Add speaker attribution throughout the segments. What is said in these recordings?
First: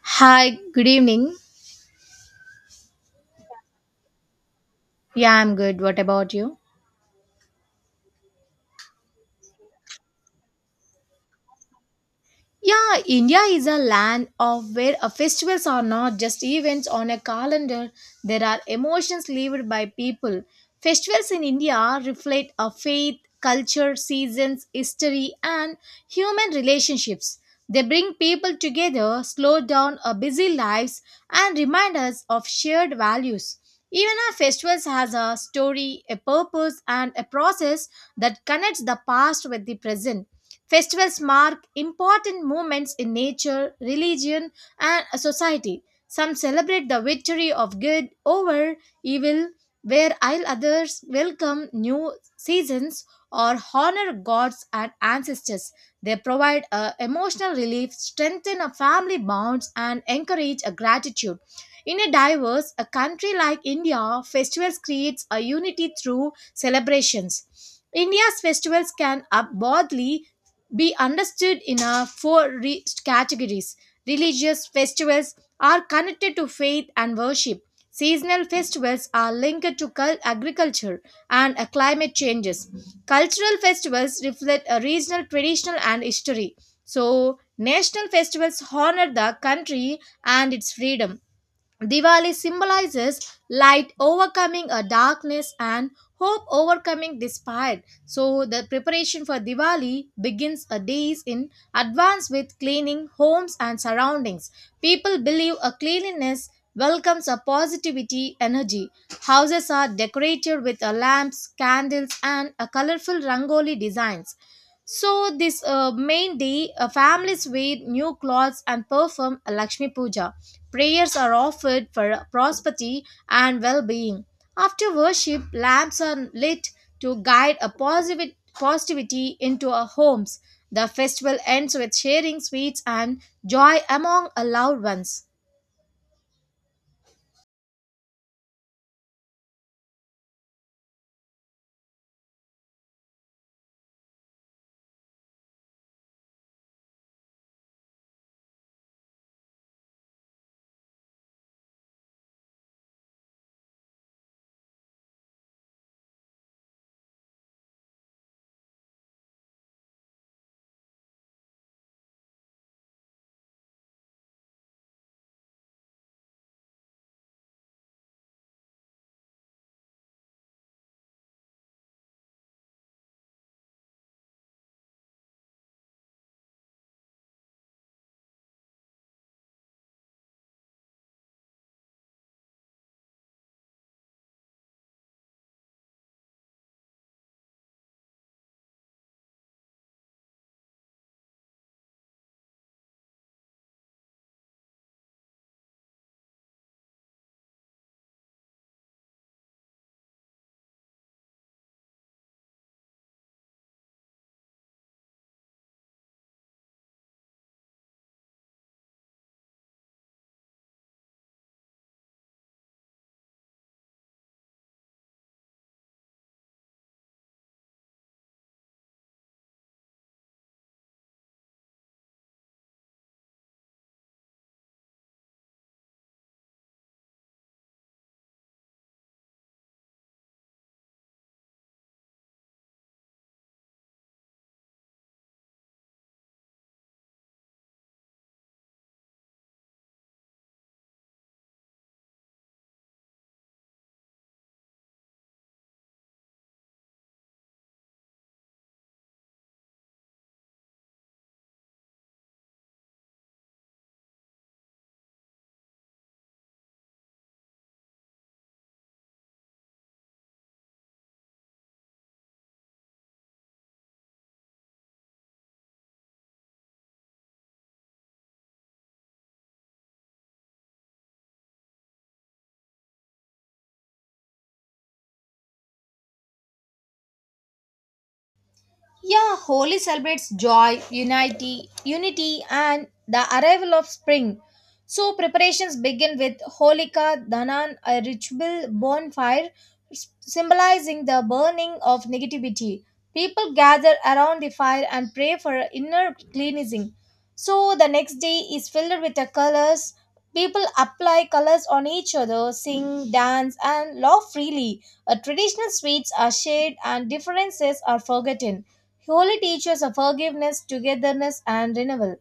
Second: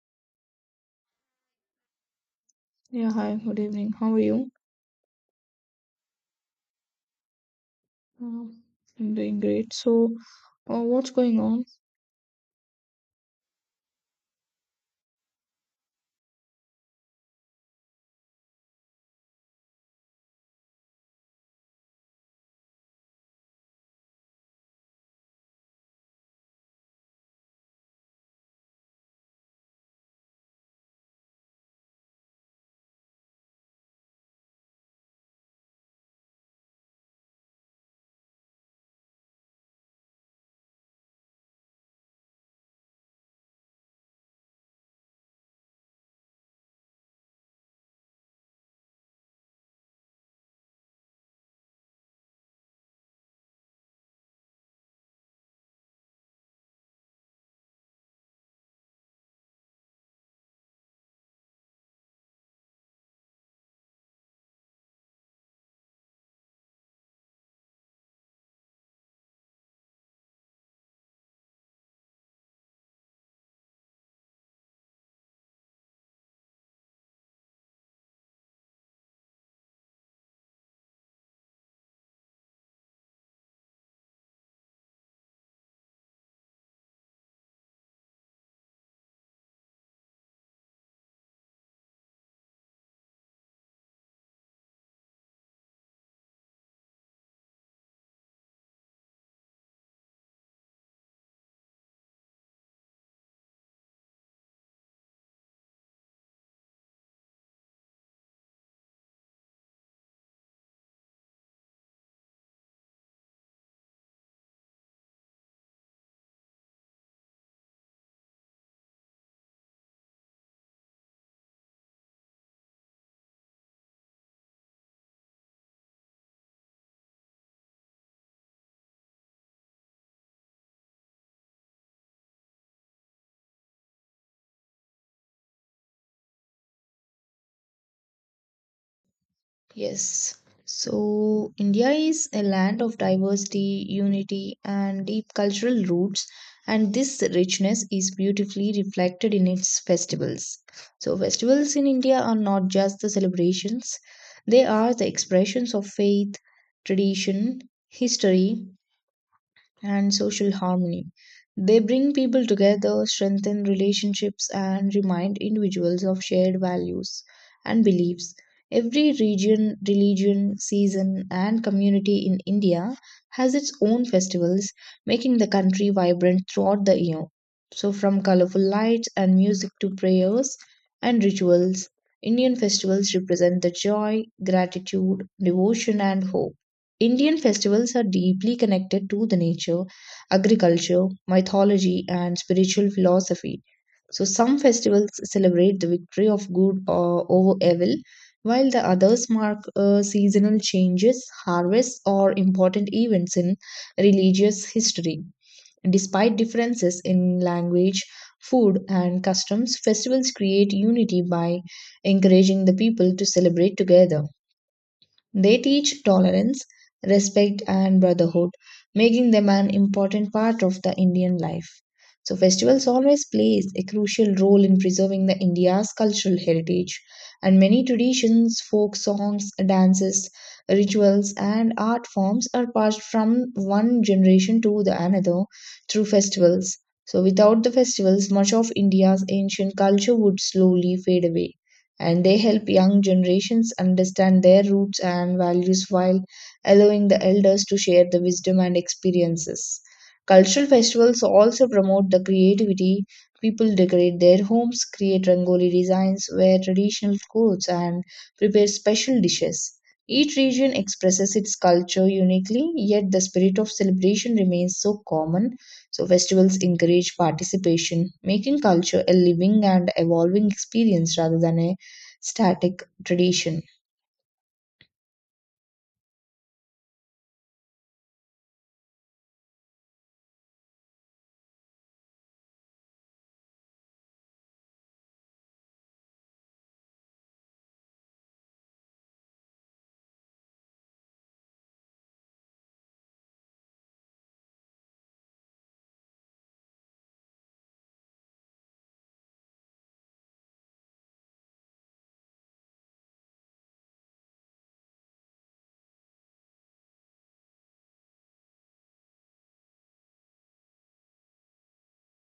Speaker 1: Hi, good evening.
Speaker 2: Yeah, hi, good evening. How are you?
Speaker 1: Yeah, I'm good. What about you?
Speaker 2: Uh, I'm doing great. So, what's going on?
Speaker 1: Yeah, India is a land of where festivals are not just events on a calendar. There are emotions lived by people. Festivals in India reflect a faith, culture, seasons, history, and human relationships. They bring people together, slow down our busy lives, and remind us of shared values. Even our festivals has a story, a purpose, and a process that connects the past with the present. Festivals mark important moments in nature, religion, and society. Some celebrate the victory of good over evil, where while others welcome new seasons or honor gods and ancestors. They provide a emotional relief, strengthen a family bonds, and encourage a gratitude. In a diverse a country like India, festivals creates a unity through celebrations. India's festivals can up broadly be understood in a four categories. Religious festivals are connected to faith and worship. Seasonal festivals are linked to agriculture and climate changes. Cultural festivals reflect a regional traditional and history. So, national festivals honor the country and its freedom. Diwali symbolizes light overcoming a darkness and hope overcoming despair. So the preparation for Diwali begins a days in advance with cleaning homes and surroundings. People believe a cleanliness welcomes a positivity energy. Houses are decorated with a lamps, candles and a colorful rangoli designs. So, this main day, families wear new clothes and perform a Lakshmi Puja. Prayers are offered for prosperity and well being. After worship, lamps are lit to guide a positive positivity into our homes. The festival ends with sharing sweets and joy among our loved ones.
Speaker 2: Yes. So, India is a land of diversity, unity, and deep cultural roots, and this richness is beautifully reflected in its festivals. So, festivals in India are not just the celebrations, they are the expressions of faith, tradition, history, and social harmony. They bring people together, strengthen relationships, and remind individuals of shared values and beliefs. Every region, religion, season, and community in India has its own festivals, making the country vibrant throughout the year. So, from colorful lights and music to prayers and rituals, Indian festivals represent the joy, gratitude, devotion, and hope. Indian festivals are deeply connected to the nature, agriculture, mythology, and spiritual philosophy. So, some festivals celebrate the victory of good over evil, while the others mark seasonal changes, harvests, or important events in religious history. Despite differences in language, food, and customs, festivals create unity by encouraging the people to celebrate together. They teach tolerance, respect, and brotherhood, making them an important part of the Indian life. So, festivals always plays a crucial role in preserving the India's cultural heritage, and many traditions, folk songs, dances, rituals, and art forms are passed from one generation to the another through festivals. So, without the festivals, much of India's ancient culture would slowly fade away and they help young generations understand their roots and values while allowing the elders to share the wisdom and experiences. Cultural festivals also promote the creativity. People decorate their homes, create rangoli designs, wear traditional clothes, and prepare special dishes. Each region expresses its culture uniquely, yet the spirit of celebration remains so common. So, festivals encourage participation, making culture a living and evolving experience rather than a static tradition.
Speaker 1: Yeah, Holi celebrates joy, unity, and the arrival of spring. So preparations begin with Holika Danan, a ritual bonfire symbolizing the burning of negativity. People gather around the fire and pray for inner cleansing. So the next day is filled with the colors. People apply colors on each other, sing, dance, and laugh freely. Traditional sweets are shared, and differences are forgotten. Holy teaches of forgiveness, togetherness, and renewal.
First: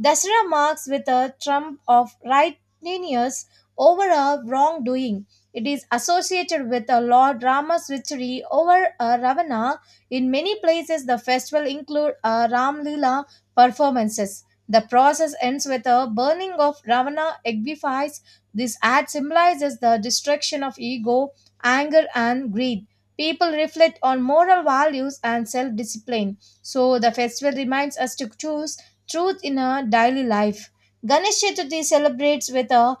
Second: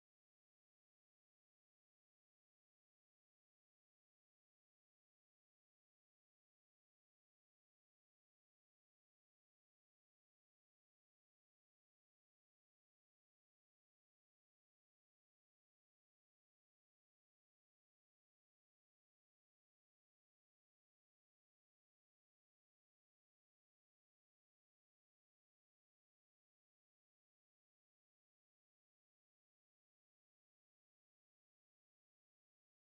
Speaker 1: Dasra marks with a trump of righteousness over a wrongdoing. It is associated with a Lord Rama's victory over a Ravana. In many places, the festival includes a Ram Lila performances. The process ends with a burning of Ravana eggifies. This act symbolizes the destruction of ego, anger, and greed. People reflect on moral values and self discipline. So, the festival reminds us to choose truth in our daily life. Ganesh Chaturthi celebrates with the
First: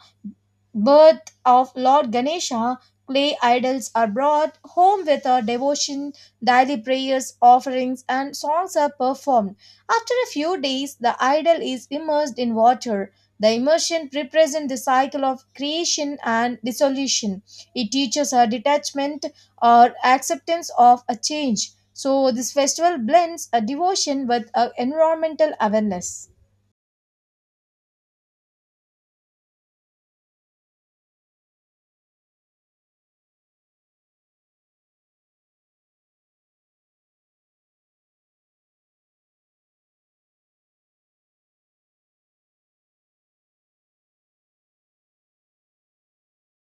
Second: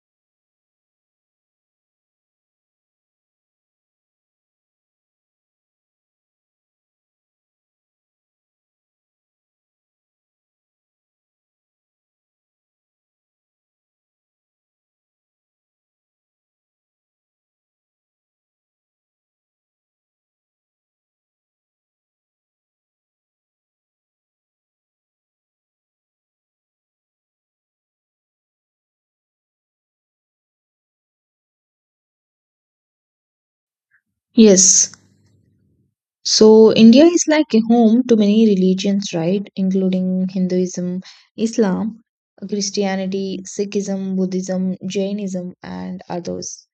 Speaker 1: birth of Lord Ganesha. Clay idols are brought home with a devotion, daily prayers, offerings, and songs are performed. After a few days, the idol is immersed in water. The immersion represents the cycle of creation and dissolution. It teaches a detachment or acceptance of a change. So, this festival blends a devotion with a environmental awareness.
Speaker 2: Yes. So India is like a home to many religions, right? Including Hinduism, Islam, Christianity, Sikhism, Buddhism, Jainism, and others.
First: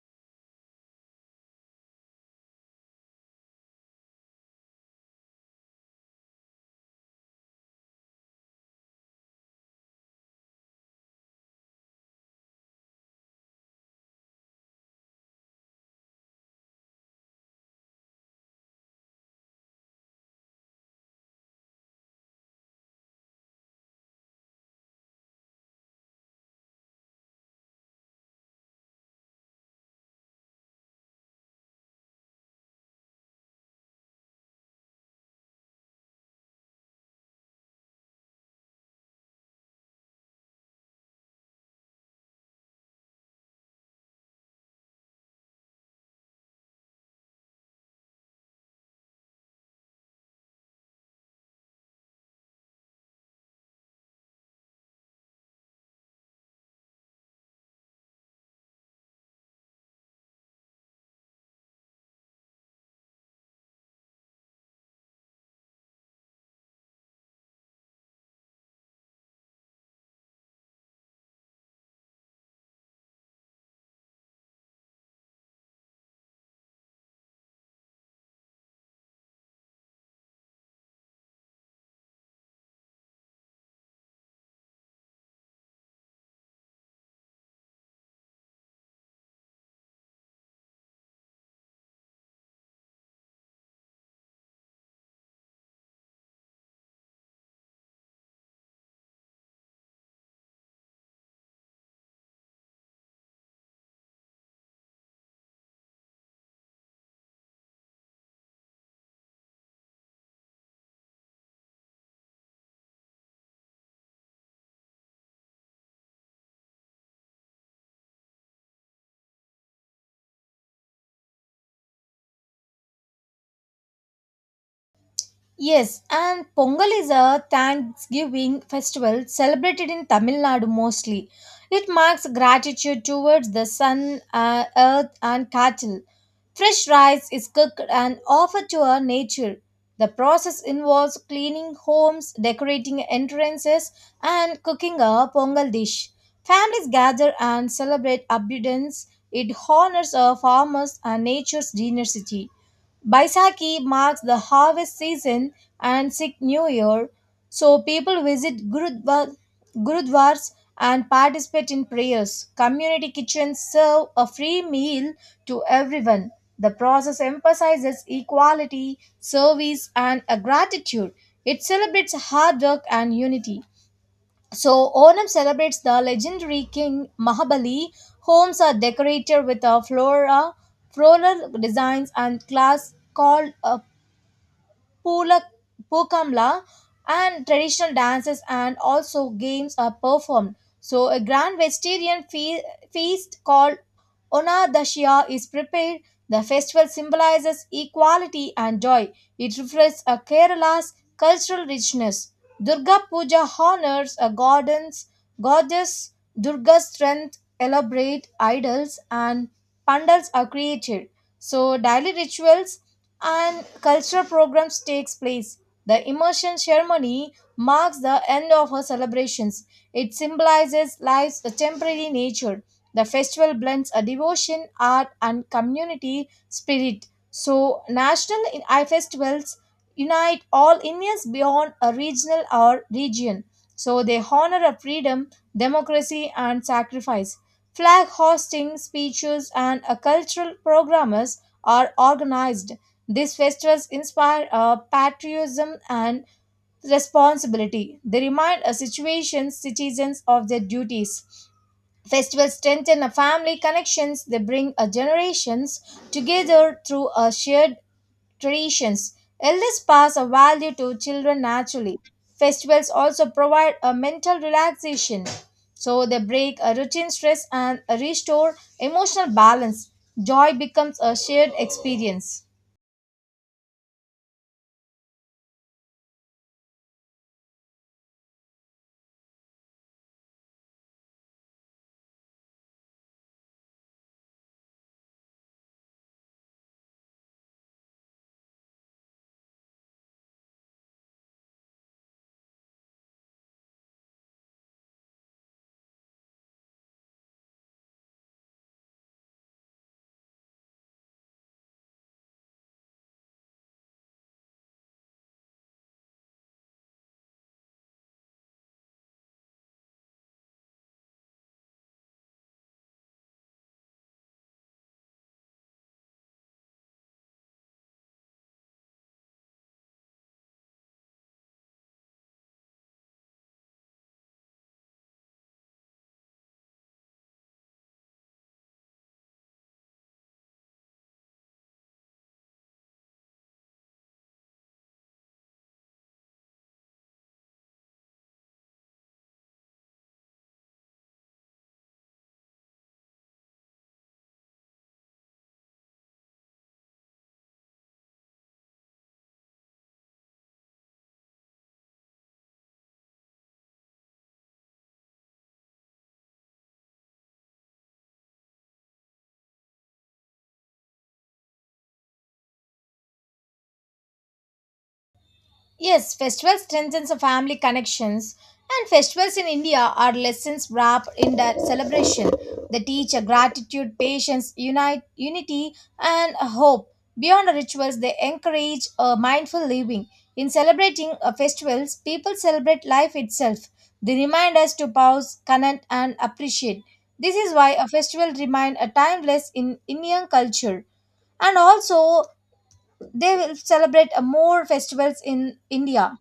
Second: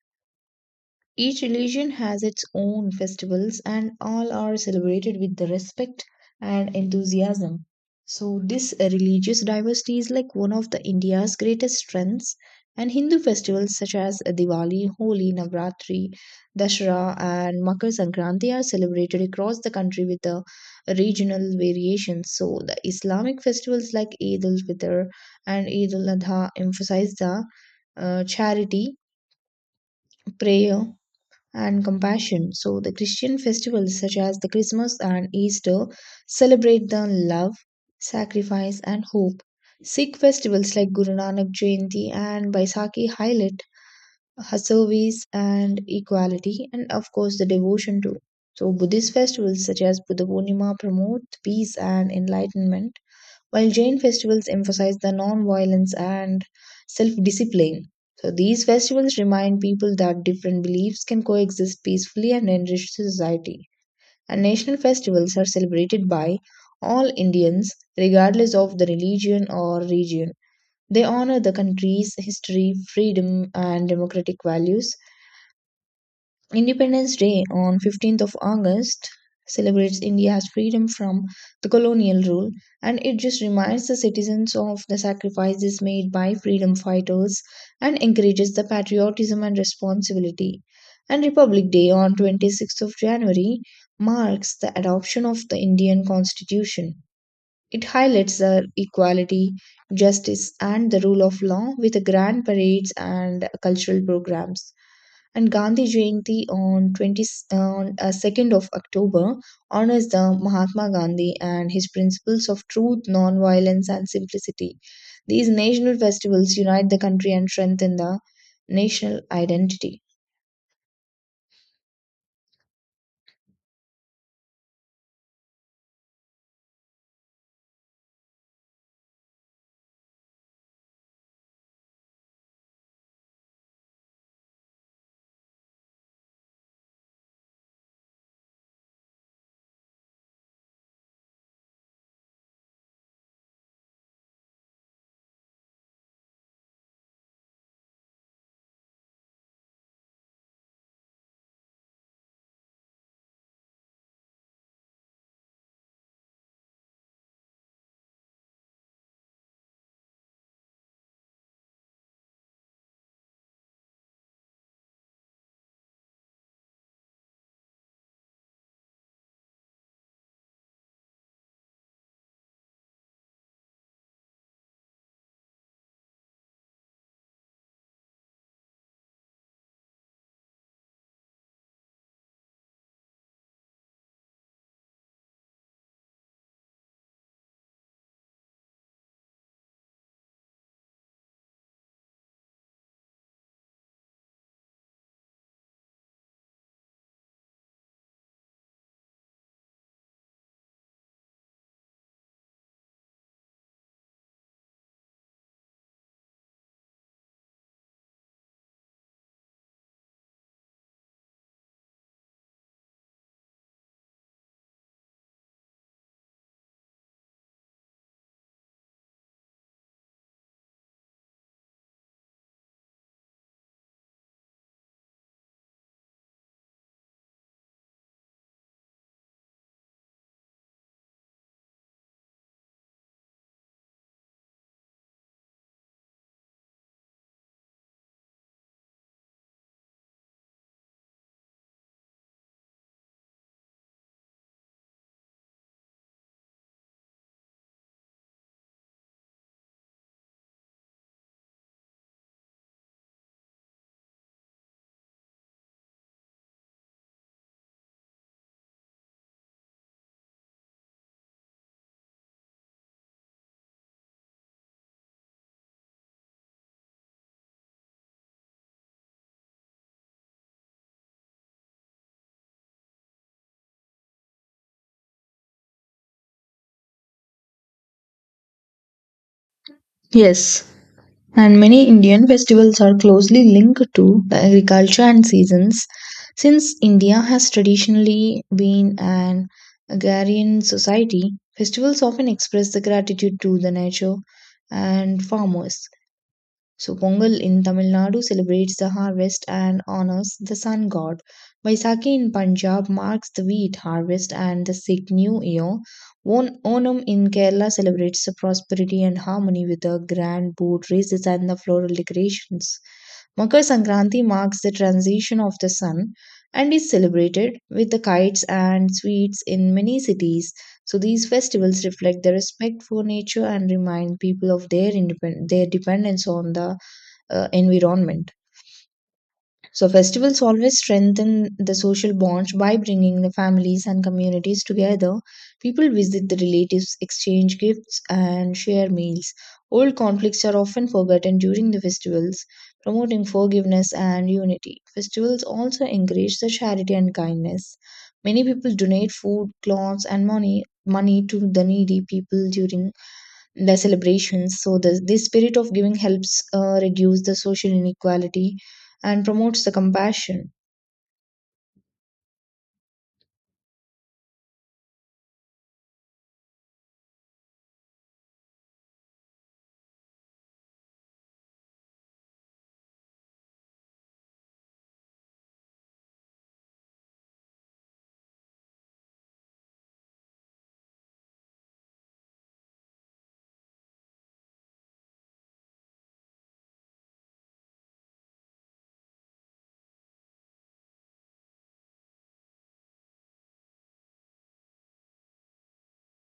Speaker 2: Each religion has its own festivals, and all are celebrated with the respect and enthusiasm. So, this religious diversity is like one of the India's greatest strengths. And Hindu festivals such as Diwali, Holi, Navratri, Dashera, and Makar Sankranti are celebrated across the country with the regional variations. So, the Islamic festivals like Eid al Fitr and Eid al Adha emphasize the charity, prayer, and compassion. So, the Christian festivals such as the Christmas and Easter celebrate the love, sacrifice, and hope. Sikh festivals like Guru Nanak Jayanti and Baisakhi highlight her service and equality, and of course, the devotion too. So, Buddhist festivals such as Buddha Purnima promote peace and enlightenment while Jain festivals emphasize the non-violence and self-discipline. So these festivals remind people that different beliefs can coexist peacefully and enrich society. And national festivals are celebrated by all Indians, regardless of the religion or region. They honor the country's history, freedom, and democratic values. Independence Day on 15th of August celebrates India's freedom from the colonial rule and it just reminds the citizens of the sacrifices made by freedom fighters and encourages the patriotism and responsibility. And Republic Day on 26th of January marks the adoption of the Indian Constitution. It highlights the equality, justice, and the rule of law with grand parades and cultural programs. And Gandhi Jayanti on 2nd of October honors the Mahatma Gandhi and his principles of truth, non-violence, and simplicity. These national festivals unite the country and strengthen the national identity.
Speaker 1: Yes, and Pongal is a Thanksgiving festival celebrated in Tamil Nadu mostly. It marks gratitude towards the sun, earth, and cattle. Fresh rice is cooked and offered to our nature. The process involves cleaning homes, decorating entrances, and cooking a Pongal dish. Families gather and celebrate abundance. It honors our farmers and nature's generosity. Baisakhi marks the harvest season and Sikh New Year, so people visit gurudwars and participate in prayers. Community kitchens serve a free meal to everyone. The process emphasizes equality, service, and a gratitude. It celebrates hard work and unity. So, Onam celebrates the legendary king Mahabali. Homes are decorated with a floral designs and glass called Pula, Pokamla, and traditional dances and also games are performed. So, a grand vegetarian feast called Onadashya is prepared. The festival symbolizes equality and joy. It reflects a Kerala's cultural richness. Durga Puja honors a goddess Durga's strength, elaborate idols, and pandals are created. So, daily rituals and cultural programs takes place. The immersion ceremony marks the end of her celebrations. It symbolizes life's temporary nature. The festival blends a devotion, art, and community spirit. So, national festivals unite all Indians beyond a regional or region. So they honor a freedom, democracy, and sacrifice. Flag hosting, speeches, and a cultural programmers are organized. These festivals inspire patriotism and responsibility. They remind a situation citizens of their duties. Festivals strengthen a family connections. They bring a generations together through a shared traditions. Elders pass a value to children naturally. Festivals also provide a mental relaxation. So they break a routine stress and restore emotional balance. Joy becomes a shared experience.
Speaker 2: Yes, and many Indian festivals are closely linked to the agriculture and seasons. Since India has traditionally been an agrarian society, festivals often express the gratitude to the nature and farmers. So Pongal in Tamil Nadu celebrates the harvest and honors the sun god. Baisakhi in Punjab marks the wheat harvest and the Sikh New Year. Onam in Kerala celebrates the prosperity and harmony with the grand boat races and the floral decorations. Makar Sankranti marks the transition of the sun and is celebrated with the kites and sweets in many cities. So these festivals reflect the respect for nature and remind people of their their dependence on the environment. So, festivals always strengthen the social bonds by bringing the families and communities together. People visit the relatives, exchange gifts, and share meals. Old conflicts are often forgotten during the festivals, promoting forgiveness and unity. Festivals also encourage the charity and kindness. Many people donate food, clothes, and money to the needy people during the celebrations. So this spirit of giving helps reduce the social inequality and promotes the compassion.
Speaker 1: Yes, festivals strengthens the family connections and festivals in India are lessons wrapped in the celebration. They teach a gratitude, patience, unity and a hope. Beyond the rituals, they encourage a mindful living. In celebrating festivals, people celebrate life itself. They remind us to pause, connect and appreciate. This is why a festival remains a timeless in Indian culture and also they will celebrate more festivals in India.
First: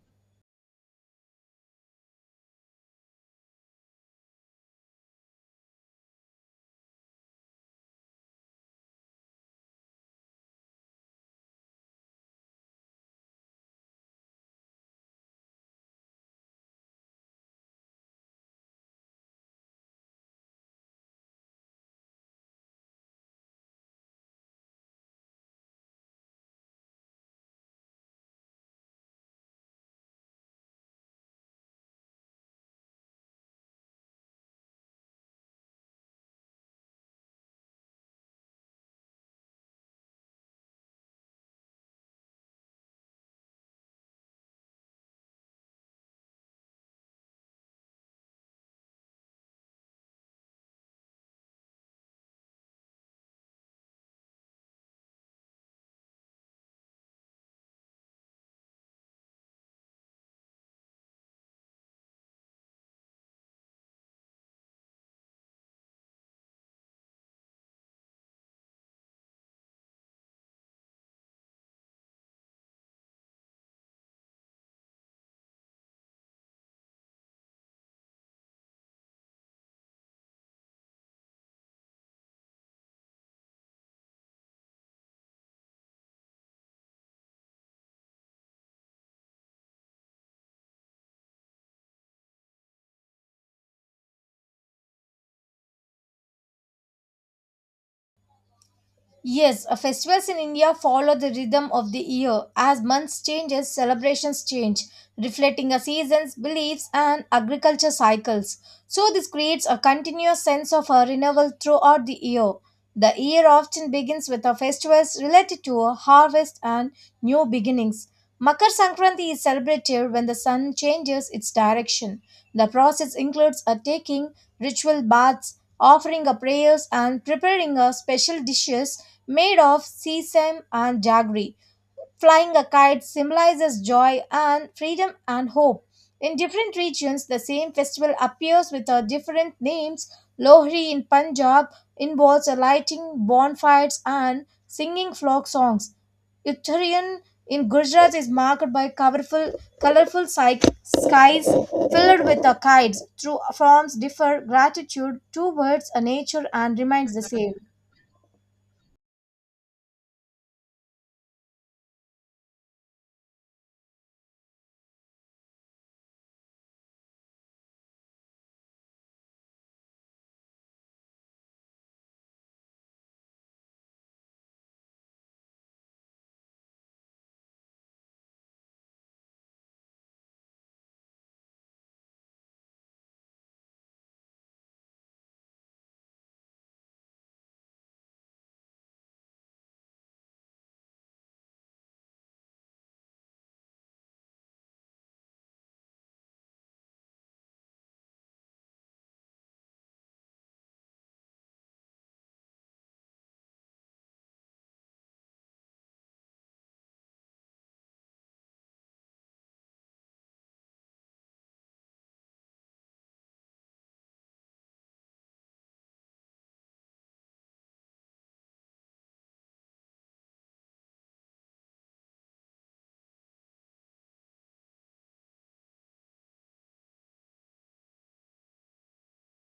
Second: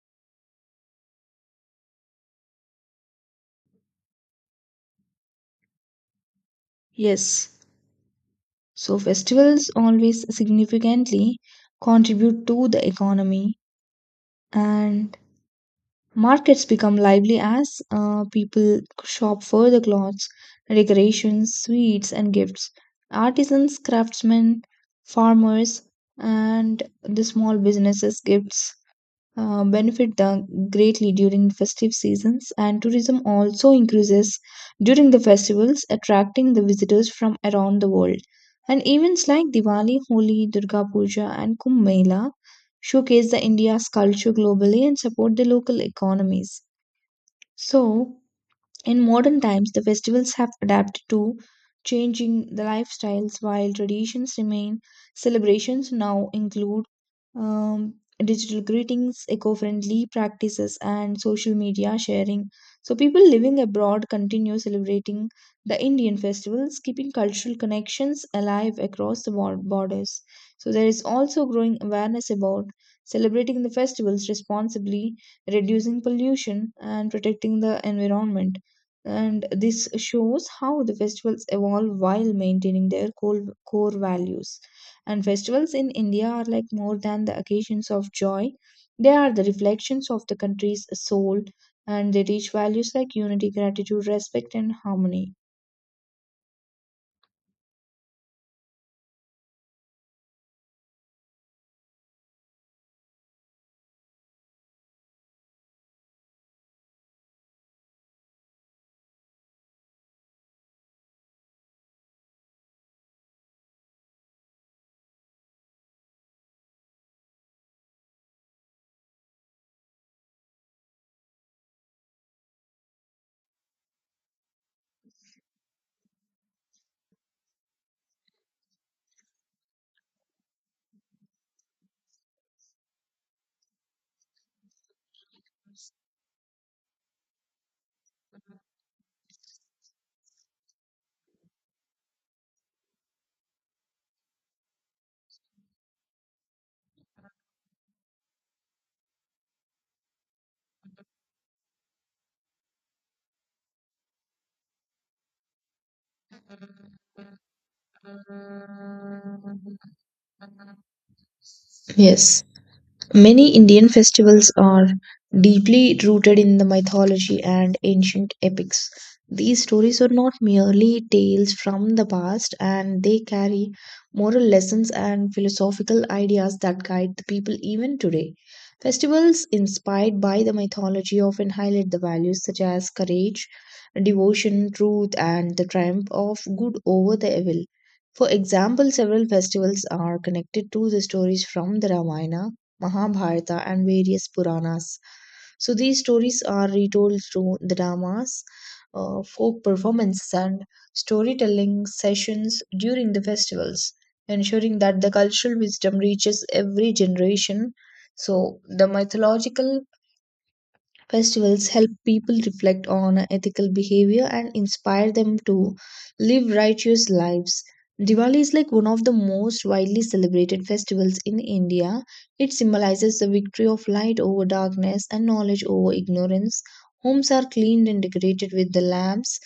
Speaker 2: Yes, so festivals always significantly contribute to the economy, and markets become lively as people shop for the clothes, decorations, sweets, and gifts. Artisans, craftsmen, farmers, and the small businesses gifts benefit the greatly during festive seasons and tourism also increases during the festivals, attracting the visitors from around the world, and events like Diwali, Holi, Durga Puja, and Kumbh Mela showcase the India's culture globally and support the local economies. So in modern times, the festivals have adapted to changing the lifestyles while traditions remain. Celebrations now include um, digital greetings, eco friendly practices, and social media sharing. So, people living abroad continue celebrating the Indian festivals, keeping cultural connections alive across the borders. So, there is also growing awareness about celebrating the festivals responsibly, reducing pollution, and protecting the environment, and this shows how the festivals evolve while maintaining their core values, and festivals in India are like more than the occasions of joy. They are the reflections of the country's soul, and they teach values like unity, gratitude, respect, and harmony.
Speaker 1: Yes, festivals in India follow the rhythm of the year. As months changes, celebrations change, reflecting a season's beliefs and agriculture cycles. So this creates a continuous sense of a renewal throughout the year. The year often begins with a festivals related to a harvest and new beginnings. Makar Sankranti is celebrated when the sun changes its direction. The process includes a taking ritual baths, offering a prayers and preparing a special dishes made of sesame and jaggery. Flying a kite symbolizes joy and freedom and hope. In different regions, the same festival appears with different names. Lohri in Punjab involves lighting bonfires and singing folk songs. Uttarayan in Gujarat is marked by colorful, skies filled with kites. Through forms differ gratitude towards nature and remains the same.
Speaker 2: Yes. Many Indian festivals are deeply rooted in the mythology and ancient epics. These stories are not merely tales from the past, and they carry moral lessons and philosophical ideas that guide the people even today. Festivals inspired by the mythology often highlight the values such as courage, devotion, truth, and the triumph of good over the evil. For example, several festivals are connected to the stories from the Ramayana, Mahabharata, and various Puranas. So these stories are retold through the dramas, folk performances, and storytelling sessions during the festivals, ensuring that the cultural wisdom reaches every generation. So the mythological festivals help people reflect on ethical behavior and inspire them to live righteous lives. Diwali is like one of the most widely celebrated festivals in India. It symbolizes the victory of light over darkness and knowledge over ignorance. Homes are cleaned and decorated with the lamps,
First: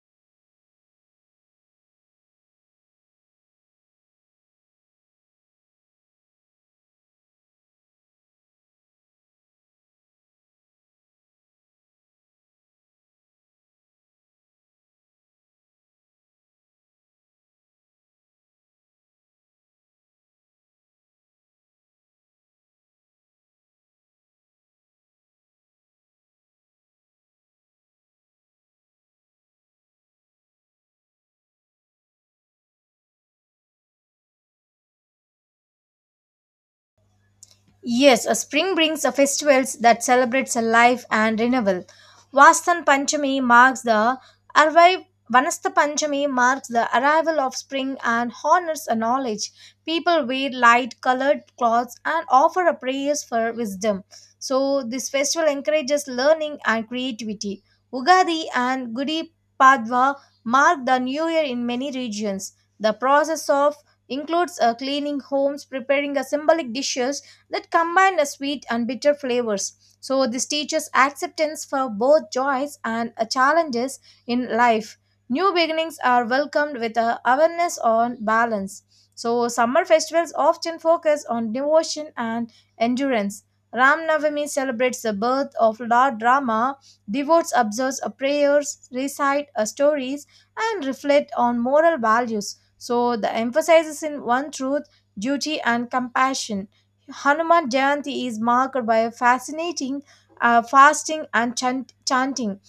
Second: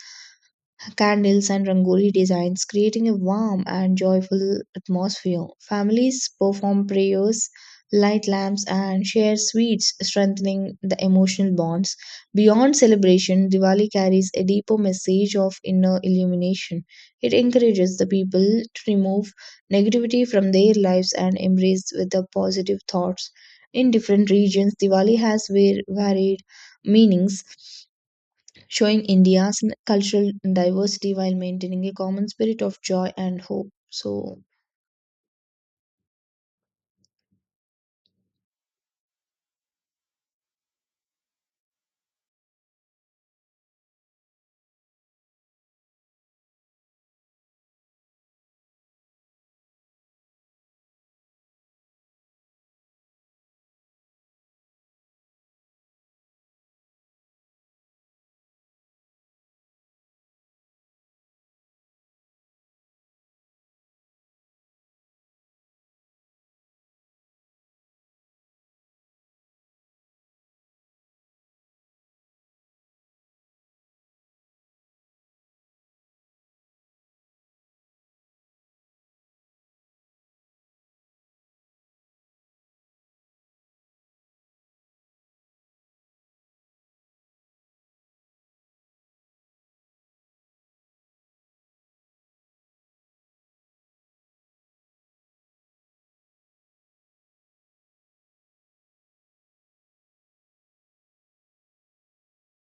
Speaker 2: candles, and rangoli designs, creating a warm and joyful atmosphere. Families perform prayers, light lamps, and share sweets, strengthening the emotional bonds. Beyond celebration, Diwali carries a deeper message of inner illumination. It encourages the people to remove negativity from their lives and embrace with the positive thoughts. In different regions, Diwali has varied meanings, showing India's cultural diversity while maintaining a common spirit of joy and hope. So,
Speaker 1: Yes, a spring brings a festivals that celebrates a life and renewal. Vastan Panchami marks the arrival Vanasta Panchami marks the arrival of spring and honors a knowledge. People wear light colored clothes and offer a prayers for wisdom. So this festival encourages learning and creativity. Ugadi and Gudi Padwa mark the new year in many regions. The process of includes a cleaning homes, preparing a symbolic dishes that combine a sweet and bitter flavors. So this teaches acceptance for both joys and challenges in life. New beginnings are welcomed with a awareness on balance. So summer festivals often focus on devotion and endurance. Ram Navami celebrates the birth of Lord Rama. Devotees observe a prayers, recite a stories, and reflect on moral values. So the emphasis is in one truth, duty, and compassion. Hanuman Jayanti is marked by a fascinating fasting and chanting.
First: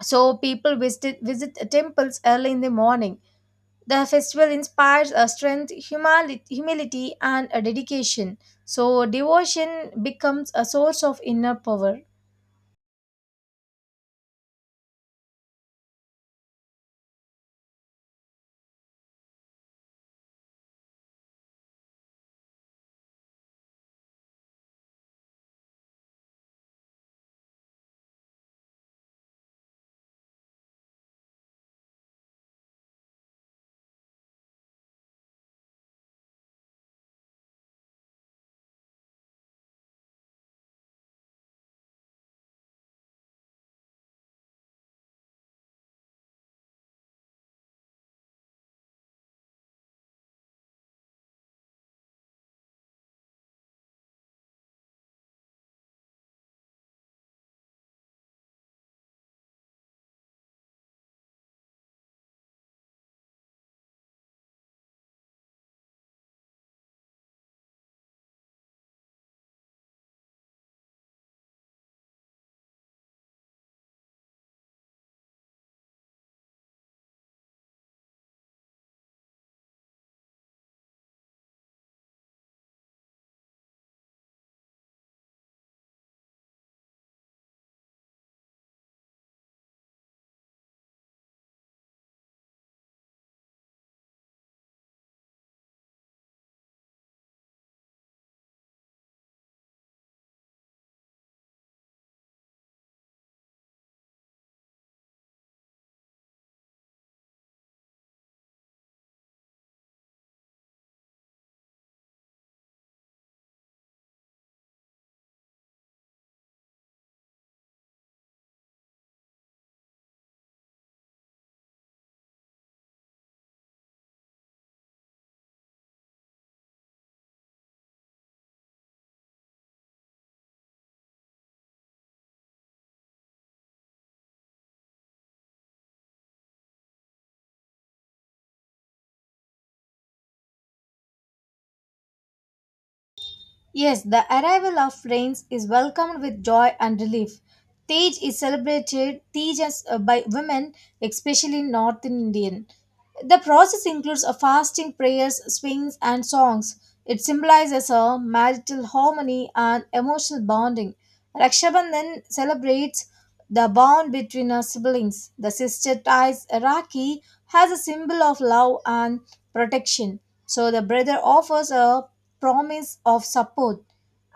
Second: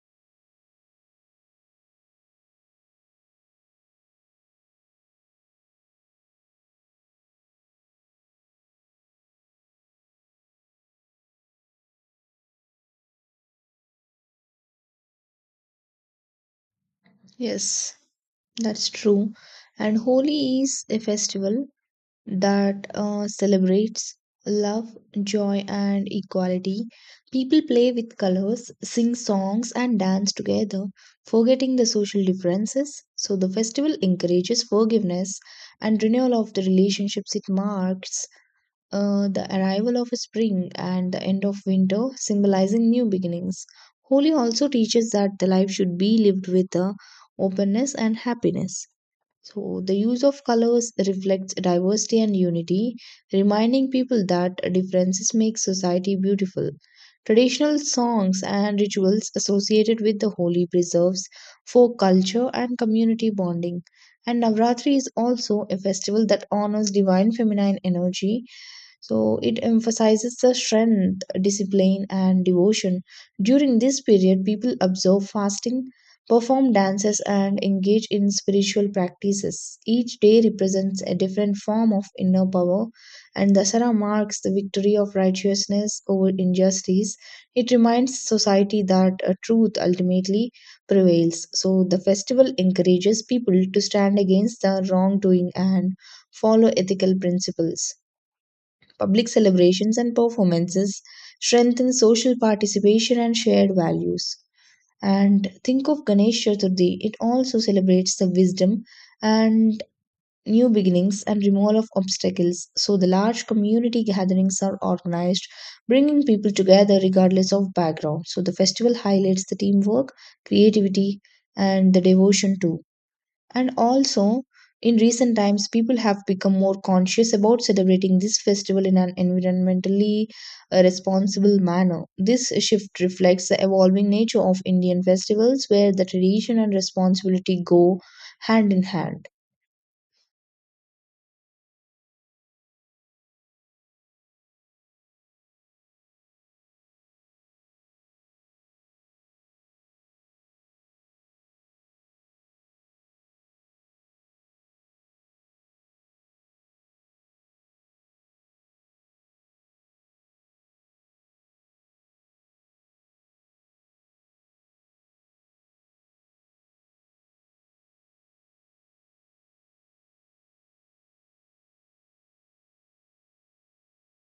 Speaker 1: So people visit temples early in the morning. The festival inspires a strength, humility, and a dedication. So devotion becomes a source of inner power.
Speaker 2: yes, that's true. And Holi is a festival that celebrates love, joy, and equality. People play with colors, sing songs, and dance together, forgetting the social differences. So, the festival encourages forgiveness and renewal of the relationships. It marks the arrival of spring and the end of winter, symbolizing new beginnings. Holi also teaches that the life should be lived with openness and happiness. So, the use of colors reflects diversity and unity, reminding people that differences make society beautiful. Traditional songs and rituals associated with the Holi preserves folk culture and community bonding. And Navratri is also a festival that honors divine feminine energy, so it emphasizes the strength, discipline, and devotion. During this period, people observe fasting, perform dances, and engage in spiritual practices. Each day represents a different form of inner power, and Dasara marks the victory of righteousness over injustice. It reminds society that truth ultimately prevails. So the festival encourages people to stand against the wrongdoing and follow ethical principles. Public celebrations and performances strengthen social participation and shared values. And think of Ganesh Chaturthi, it also celebrates the wisdom and new beginnings and removal of obstacles. So, the large community gatherings are organized, bringing people together regardless of background. So, the festival highlights the teamwork, creativity, and the devotion too. And also, in recent times, people have become more conscious about celebrating this festival in an environmentally responsible manner. This shift reflects the evolving nature of Indian festivals, where the tradition and responsibility go hand in hand.
Speaker 1: Yes, the arrival of rains is welcomed with joy and relief. Tej is celebrated Tej as, by women, especially in northern Indian. The process includes a fasting, prayers, swings, and songs. It symbolizes a marital harmony and emotional bonding. Rakshabandhan celebrates the bond between our siblings. The sister ties Rakhi as a symbol of love and protection. So the brother offers a promise of support,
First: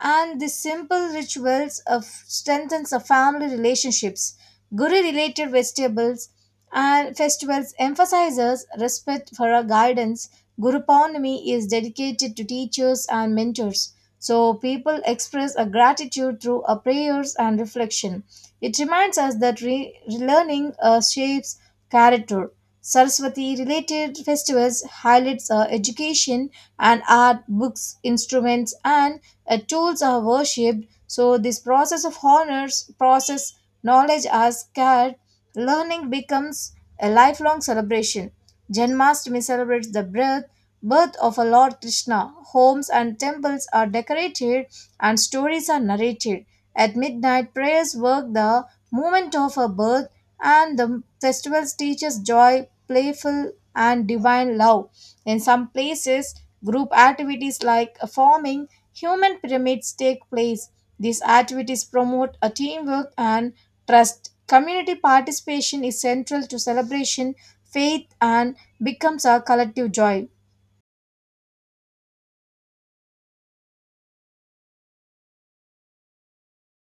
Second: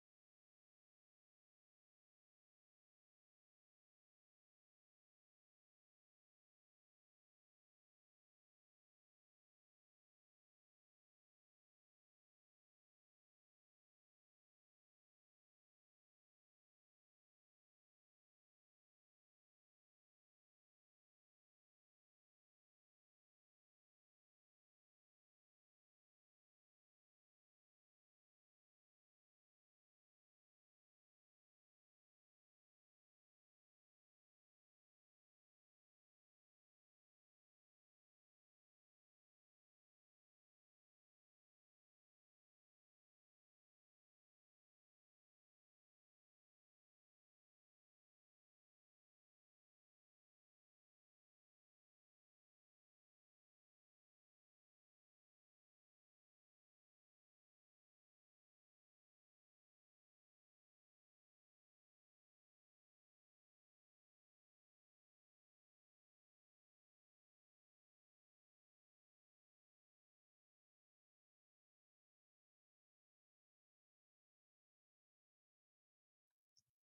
Speaker 1: and these simple rituals of strengthens the family relationships. Guru-related vegetables and festivals emphasizes respect for our guidance. Guru Purnami is dedicated to teachers and mentors. So people express a gratitude through a prayers and reflection. It reminds us that learning shapes character. Saraswati related festivals highlights education and art, books, instruments, and tools are worshipped. So this process of honors, process knowledge are scared, learning becomes a lifelong celebration. Janmashtami celebrates the birth of a Lord Krishna. Homes and temples are decorated and stories are narrated. At midnight, prayers work the moment of her birth and the festivals teach us joy, playful and divine love. In some places, group activities like forming human pyramids take place. These activities promote a teamwork and trust. Community participation is central to celebration, faith, and becomes a collective joy.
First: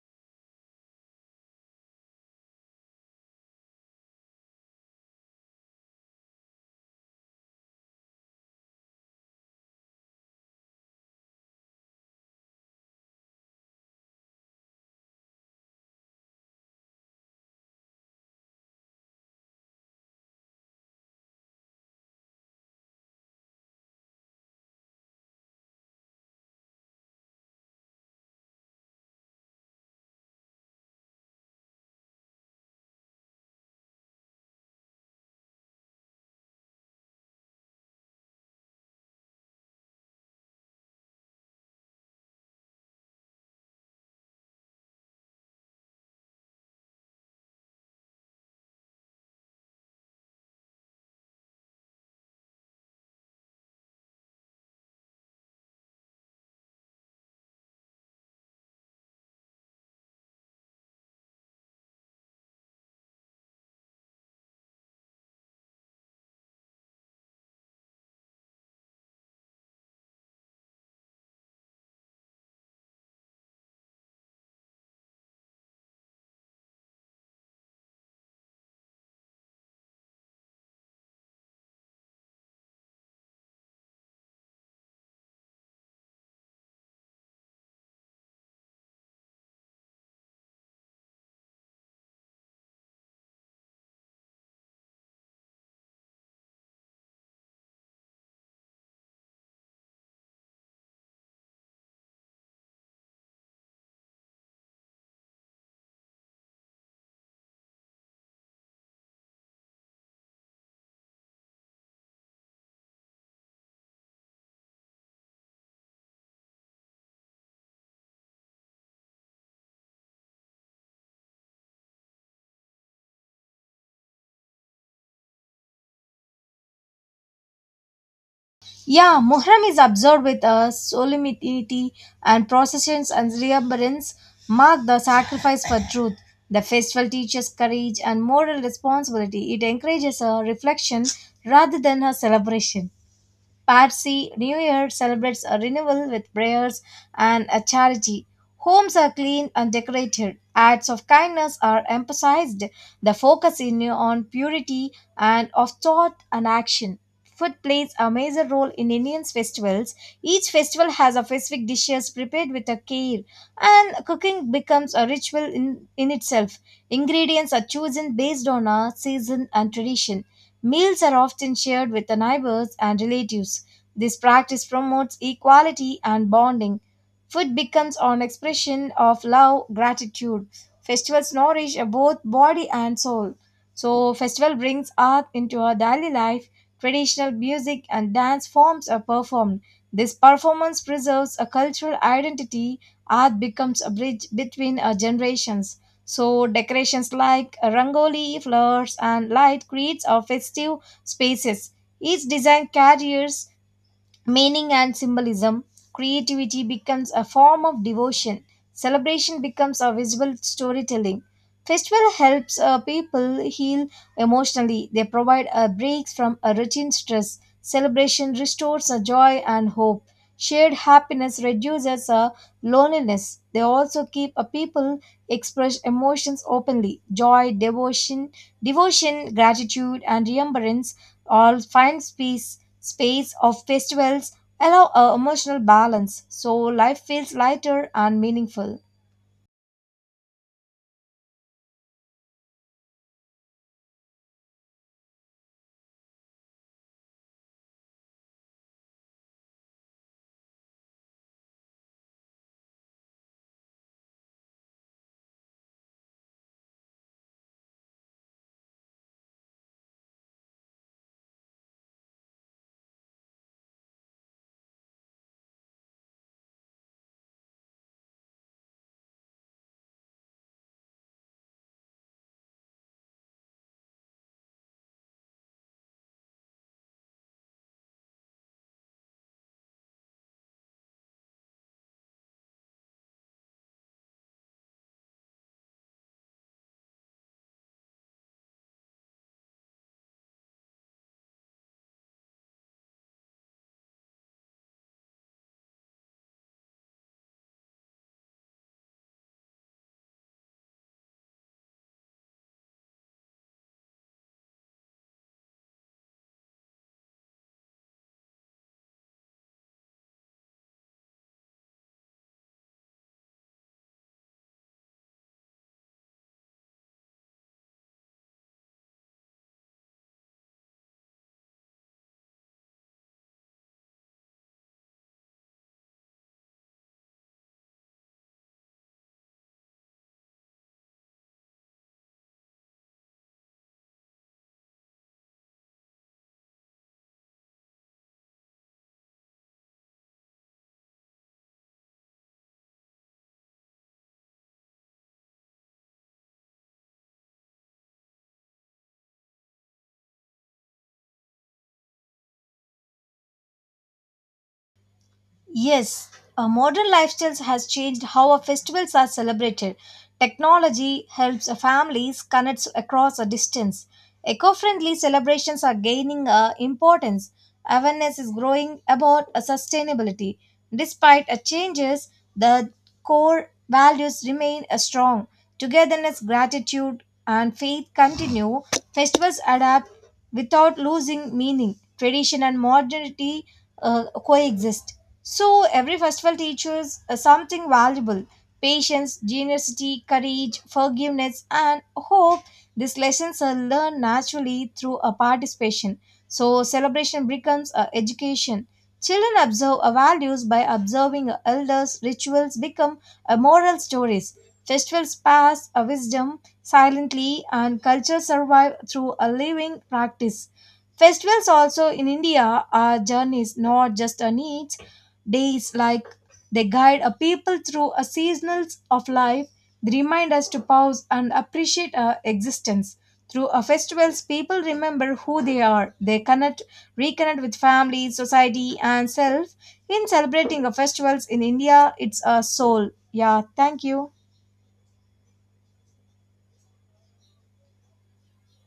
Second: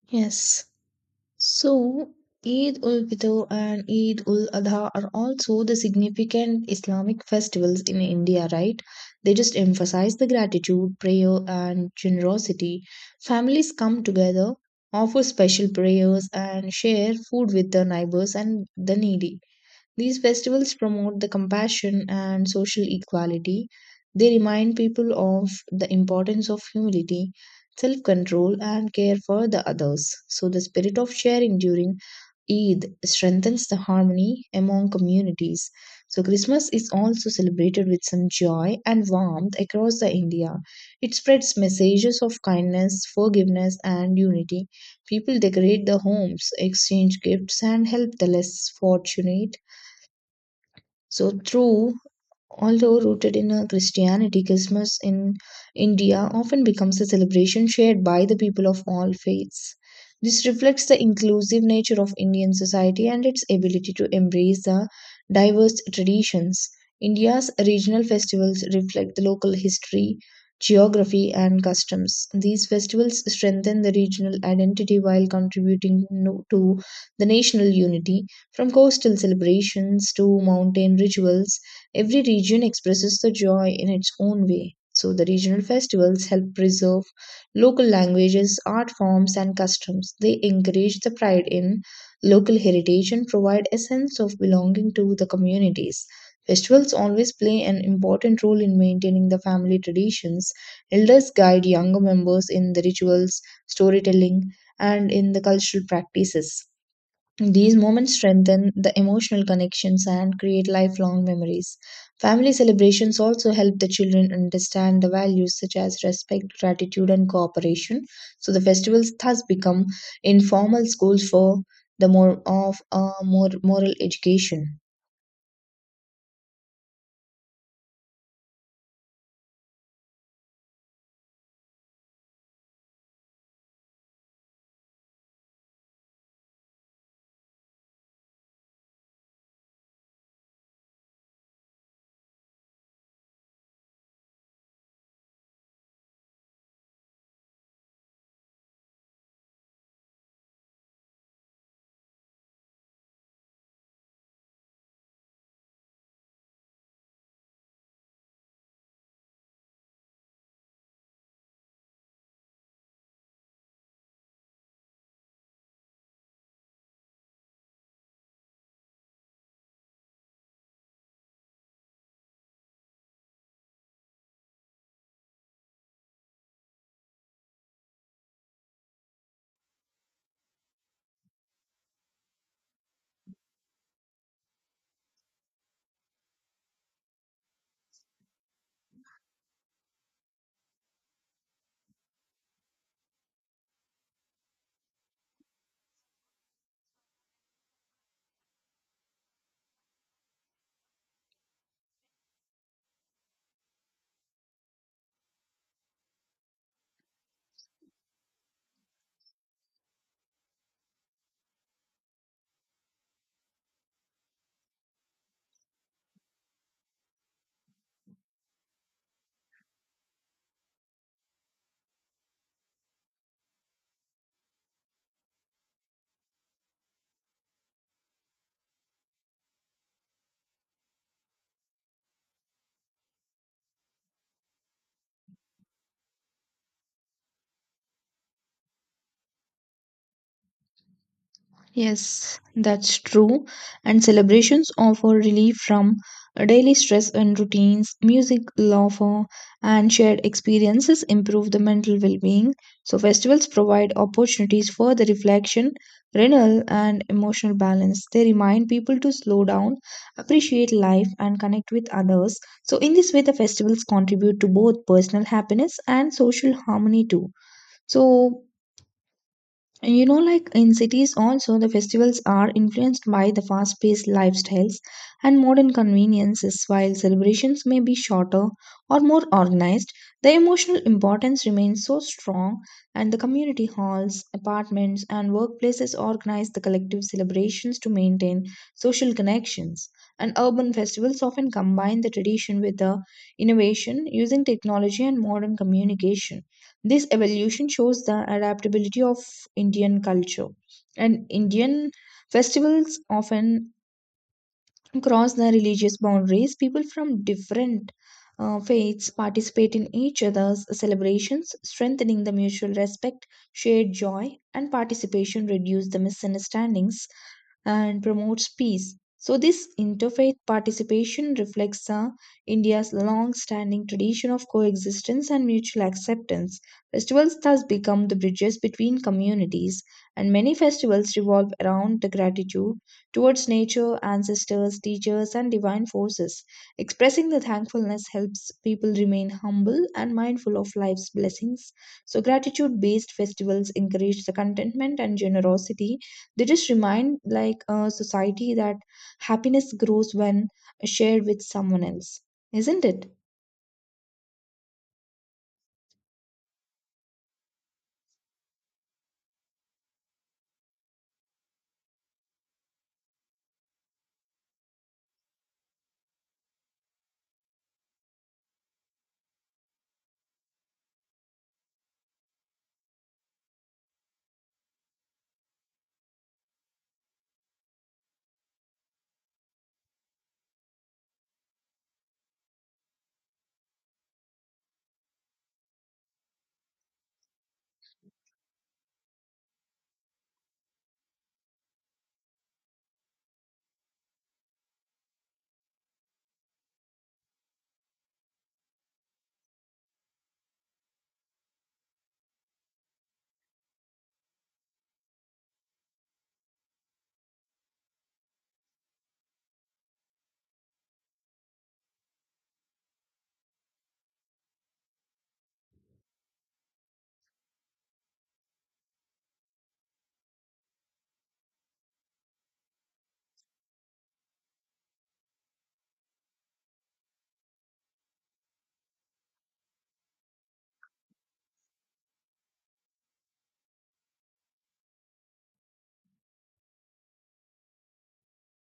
Speaker 2: Yes. So, Eid ul Fitr and Eid ul Adha are also the significant Islamic festivals in India, right? They just emphasize the gratitude, prayer, and generosity. Families come together, offer special prayers, and share food with their neighbors and the needy. These festivals promote the compassion and social equality. They remind people of the importance of humility, self control, and care for the others. So, the spirit of sharing during Eid strengthens the harmony among communities. So, Christmas is also celebrated with some joy and warmth across the India. It spreads messages of kindness, forgiveness, and unity. People decorate the homes, exchange gifts, and help the less fortunate. So, true, although rooted in Christianity, Christmas in India often becomes a celebration shared by the people of all faiths. This reflects the inclusive nature of Indian society and its ability to embrace the diverse traditions. India's regional festivals reflect the local history, geography, and customs. These festivals strengthen the regional identity while contributing to the national unity. From coastal celebrations to mountain rituals, every region expresses the joy in its own way. So, the regional festivals help preserve local languages, art forms, and customs. They encourage the pride in local heritage and provide a sense of belonging to the communities. Festivals always play an important role in maintaining the family traditions. Elders guide younger members in the rituals, storytelling, and in the cultural practices. These moments strengthen the emotional connections and create lifelong memories. Family celebrations also help the children understand the values such as respect, gratitude, and cooperation. So the festivals thus become informal schools for the more moral education.
Speaker 1: Yeah, Muharram is observed with a solemnity and processions and remembrance mark the sacrifice for truth. The festival teaches courage and moral responsibility. It encourages a reflection rather than a celebration. Parsi New Year celebrates a renewal with prayers and a charity. Homes are cleaned and decorated. Acts of kindness are emphasized. The focus is new on purity and of thought and action. Food plays a major role in Indian festivals. Each festival has a specific dishes prepared with a care, and cooking becomes a ritual in itself. Ingredients are chosen based on a season and tradition. Meals are often shared with the neighbors and relatives. This practice promotes equality and bonding. Food becomes an expression of love, gratitude. Festivals nourish both body and soul. So, festival brings art into our daily life. Traditional music and dance forms are performed. This performance preserves a cultural identity. Art becomes a bridge between our generations. So decorations like rangoli, flowers, and light creates our festive spaces. Each design carries meaning and symbolism, creativity becomes a form of devotion, celebration becomes a visual storytelling. Festival helps people heal emotionally. They provide a break from a routine stress. Celebration restores a joy and hope. Shared happiness reduces a loneliness. They also keep a people express emotions openly. Joy, devotion, gratitude, and remembrance or find space of festivals allow a emotional balance so life feels lighter and meaningful.
Speaker 2: Yes, that's true. And celebrations offer relief from daily stress and routines. Music, laughter, and shared experiences improve the mental well being. So, festivals provide opportunities for the reflection, renewal, and emotional balance. They remind people to slow down, appreciate life, and connect with others. So, in this way, the festivals contribute to both personal happiness and social harmony, too. So, and you know, like in cities, also the festivals are influenced by the fast paced lifestyles and modern conveniences. While celebrations may be shorter or more organized, the emotional importance remains so strong, and the community halls, apartments, and workplaces organize the collective celebrations to maintain social connections. And urban festivals often combine the tradition with the innovation, using technology and modern communication. This evolution shows the adaptability of Indian culture, and Indian festivals often cross the religious boundaries. People from different faiths participate in each other's celebrations, strengthening the mutual respect, shared joy, and participation reduce the misunderstandings and promotes peace. So, this interfaith participation reflects India's long standing tradition of coexistence and mutual acceptance. Festivals thus become the bridges between communities, and many festivals revolve around the gratitude towards nature, ancestors, teachers, and divine forces. Expressing the thankfulness helps people remain humble and mindful of life's blessings. So, gratitude based festivals encourage the contentment and generosity. They just remind, like, society that happiness grows when shared with someone else, isn't it?
Speaker 1: Yes, modern lifestyles has changed how our festivals are celebrated. Technology helps families connect across a distance. Eco-friendly celebrations are gaining importance. Awareness is growing about sustainability. Despite changes, the core values remain strong. Togetherness, gratitude, and faith continue. Festivals adapt without losing meaning. Tradition and modernity coexist, so every festival teaches something valuable: patience, generosity, courage, forgiveness, and hope. These lessons are learned naturally through a participation. So celebration becomes a education. Children observe our values by observing our elders. Rituals become a moral stories. Festivals pass a wisdom silently, and culture survive through a living practice. Festivals also in India are journeys, not just a need days like they guide a people through a seasonals of life. They remind us to pause and appreciate our existence. Through our festivals people remember who they are, they connect reconnect with family, society and self. In celebrating the festivals in India, it's a soul. Yeah, thank you.